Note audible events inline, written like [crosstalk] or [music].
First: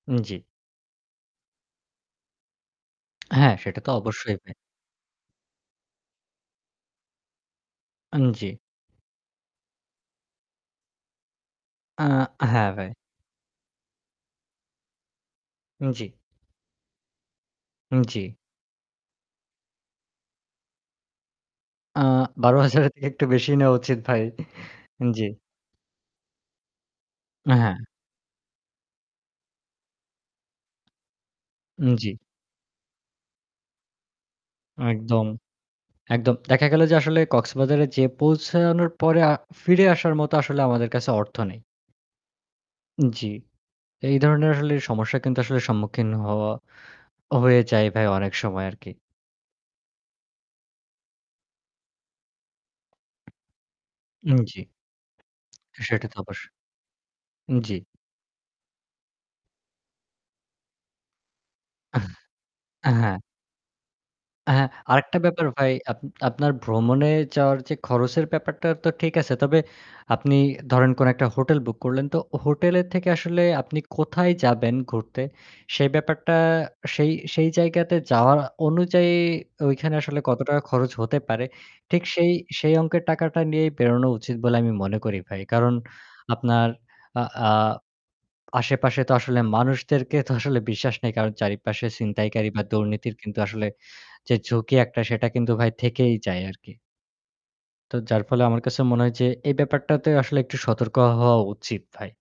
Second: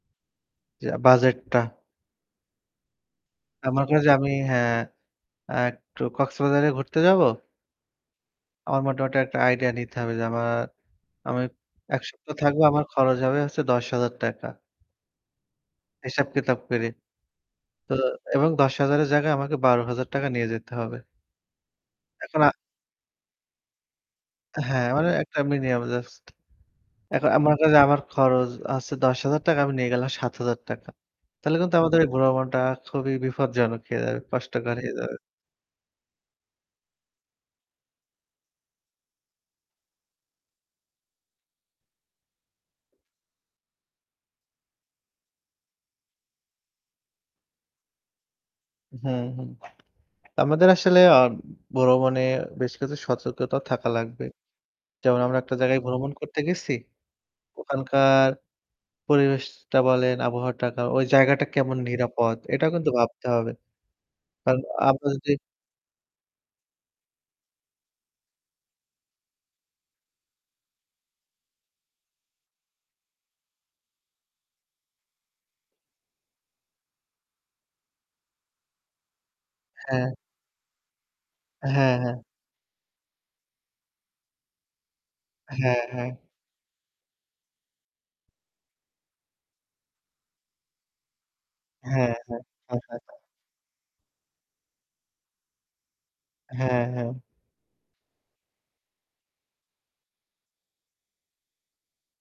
জ্বী। যে বাজেটটা। হ্যাঁ সেটা আমার তো কাজে আমি অবশ্যই ভাই। হ্যাঁ, অ্যা একটু কক্সবাজারে ঘুরতে যাবো? আন জ্বী। আমার মোটামুটি একটা আইডিয়া নিতে হবে যে আমার, আমি ১ আ সপ্তাহ থাকবো, হ্যাঁ আমার ভাই। খরচ হবে হচ্ছে ৳১০০০০ জ্বি। হিসাব কিতাব করে। তো উম জ্বি। এবং ৳১০০০০ এর জায়গায় আমাকে ৳১২০০০ নিয়ে যেতে হবে। আ এখন আ ৳১২০০০ এর থেকে একটু বেশিই নেওয়া উচিত ভাই। হ্যাঁ, মানে জ্বি। একটা মিনিয়াম জাস্ট। এখ আমার অ্যা কাছে হ্যাঁ। আমার খরচ হচ্ছে ৳১০০০০। আমি নিয়ে গেলাম ৳৭০০০। তাহলে কিন্তু উম আমাদের এই জ্বি। বুড়ো মনটা খুবই বিপজ্জনক হয়ে যাবে। কষ্টকর হয়ে যাবে। একদম, একদম। দেখা গেল যে আসলে কক্সবাজারে যেয়ে পৌঁছানোর পরে আ ফিরে আসার মতো আসলে আমাদের কাছে অর্থ নেই। জ্বি। এই ধরনের আসলে সমস্যা কিন্তু আসলে সম্মুখীন হওয়া হয়ে যায় ভাই অনেক সময় আরকি। হুম, হুম। আমাদের আসলে আম ভ্রমণ বেশ কিছু সতর্কতা থাকা লাগবে। জ্বী। যেমন আমরা একটা জায়গায় [smacks lips] সেটা ভ্রমণ অবশ্যই করতে গেছি। জ্বি। ওখানকার পরিবেশটা বলেন, আবহাওয়াটা, কা ওই জায়গাটা কেমন [chuckles] নিরাপদ এটাও কিন্তু হ্যাঁ। ভাবতে হবে। কারণ হ্যাঁ, আমরা আরেকটা যদি ব্যাপার ভাই, আপ আপনার ভ্রমণে যাওয়ার যে খরচের ব্যাপারটা তো ঠিক আছে। তবে আপনি ধরেন কোন একটা হোটেল বুক করলেন তো হোটেলের থেকে আসলে আপনি কোথায় যাবেন ঘুরতে সেই ব্যাপারটা সেই সেই জায়গাতে যাওয়ার অনুযায়ী ঐখানে হ্যাঁ। আসলে কত টাকা খরচ হতে পারে হ্যাঁ, ঠিক হ্যাঁ। সেই সেই অঙ্কের টাকাটা নিয়েই বেরোনো উচিত বলে আমি মনে করি ভাই। কারণ হ্যাঁ, হ্যাঁ। আপনার আ আ আশেপাশে তো আসলে মানুষদেরকে তো আসলে বিশ্বাস নেই কারণ চারিপাশে হ্যাঁ, হ্যাঁ। চিনতাইকারী বা হ্যাঁ, হ্যাঁ, দুর্নীতির হ্যাঁ। কিন্তু আসলে যে ঝুঁকি একটা সেটা কিন্তু ভাই থেকেই যায় আরকি। হ্যাঁ, হ্যাঁ। তো যার ফলে আমার কাছে মনে হয় যে এই ব্যাপারটাতে আসলে একটু সতর্ক হওয়া উচিত ভাই।